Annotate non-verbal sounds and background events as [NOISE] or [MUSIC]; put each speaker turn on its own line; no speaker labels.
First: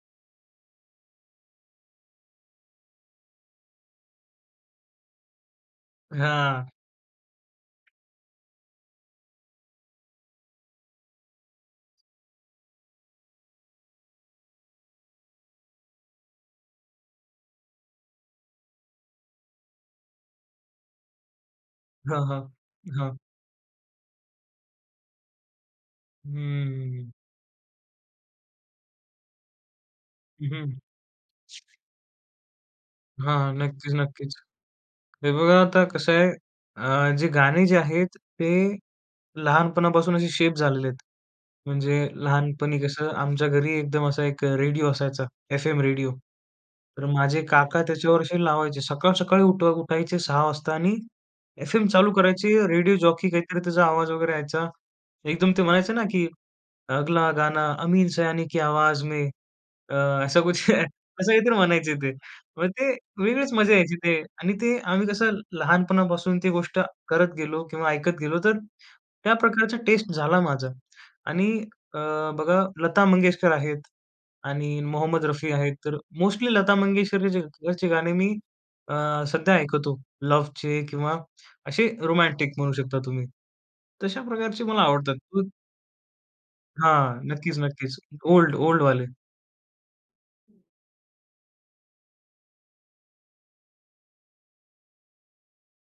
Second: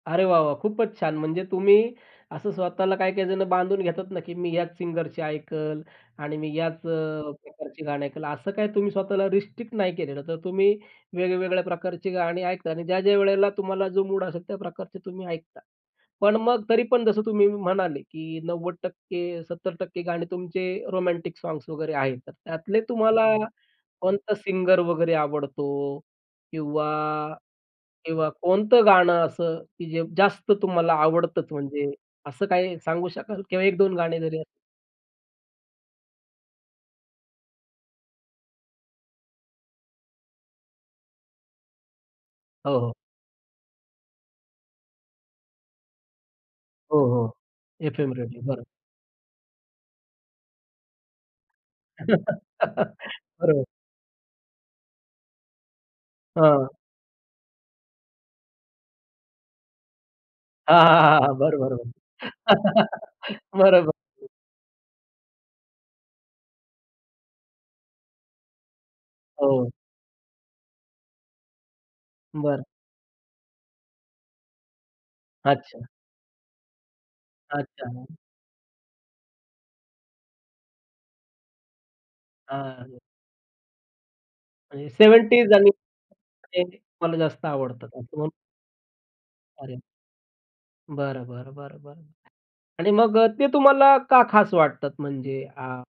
अरे वाह वाह! खूपच छान म्हणजे तुम्ही असं स्वतःला काही-काही जणं बांधून घेतात ना, की मी याच अ, सिंगरची ऐकल आणि मी
हां.
याच अ, प्रकारची गाणी ऐकल असं काय तुम्ही स्वतःला रिस्ट्रिक्ट नाही केलेलं. तर तुम्ही वेगवेगळ्या प्रकारची गाणी ऐकता आणि ज्या-ज्या वेळेला तुम्हाला जो मूड असेल त्या प्रकारचे तुम्ही ऐकता. पण मग तरी पण जसं तुम्ही म्हणाले, की 90% 70% गाणे तुमचे रोमॅन्टिक सॉन्ग्स वगैरे आहेत,
हां,
तर
हां,
त्यातले
हां.
तुम्हाला कोणता सिंगर वगैरे आवडतो? किंवा
हं.
किंवा कोणतं गाणं अ, सं की जे
हं,
जास्त
हं.
तुम्हाला आवडतंच म्हणजे असं काही सांगू शकाल
हां,
किंवा एक
नक्कीच,
दोन गाणे
नक्कीच.
जरी?
हे बघा आता कसं आहे अ, जे गाणे जे आहेत ते लहानपणापासून असे शेप झालेले आहेत. म्हणजे लहानपणी
हो, हो.
कसं आमच्या घरी एकदम असा एक रेडिओ असायचा एफ-एम रेडिओ.
हो,
तर
हो.
माझे काका
एफ-एम
त्याच्यावर
रेडिओ.
अशी
बरं.
लावायचे. सकाळ-सकाळी उठ उठायचे 06:00 वाजता आणि एफएम चालू
[LAUGHS]
करायचे रेडिओ जॉकी काहीतरी
बरोबर.
त्याचा आवाज वगैरे यायचा. एकदम ते म्हणायचे ना, की
हां.
"अगला गाना अमीन सयानी की आवाज में. अ, असं कुछ"
हां, हां,
असं
हां.
काहीतरी
बरं, बरं,
म्हणायचे ते. मग ते
बरं.
वेगळीच मजा यायची ते
बरोबर.
आणि ते आम्ही कसं लहानपणापासून ती गोष्ट करत गेलो किंवा ऐकत गेलो तर त्या
हो.
प्रकारचा टेस्ट झाला माझा आणि अ, बघा
बरं.
लता मंगेशकर आहेत आणि मोहम्मद रफी आहेत
अच्छा.
तर मोस्टली लता मंगेशकरचे
अच्छा, हां.
गाणे मी अ, सध्या ऐकतो. लव्हचे किंवा असे रोमॅन्टिक म्हणू शकता
हां.
तुम्ही. तशा प्रकारचे मला
म्हणजे
आवडतात खूप.
70ज आणि ते तुम्हाला
हां.
जास्त
नक्कीच,
आवडतात
नक्कीच.
असं म्हणू
ओल्ड, ओल्डवाले.
अरे! बरं, बरं, बरं, बरं. आणि मग अ, ते तुम्हाला का खास वाटतात म्हणजे? आ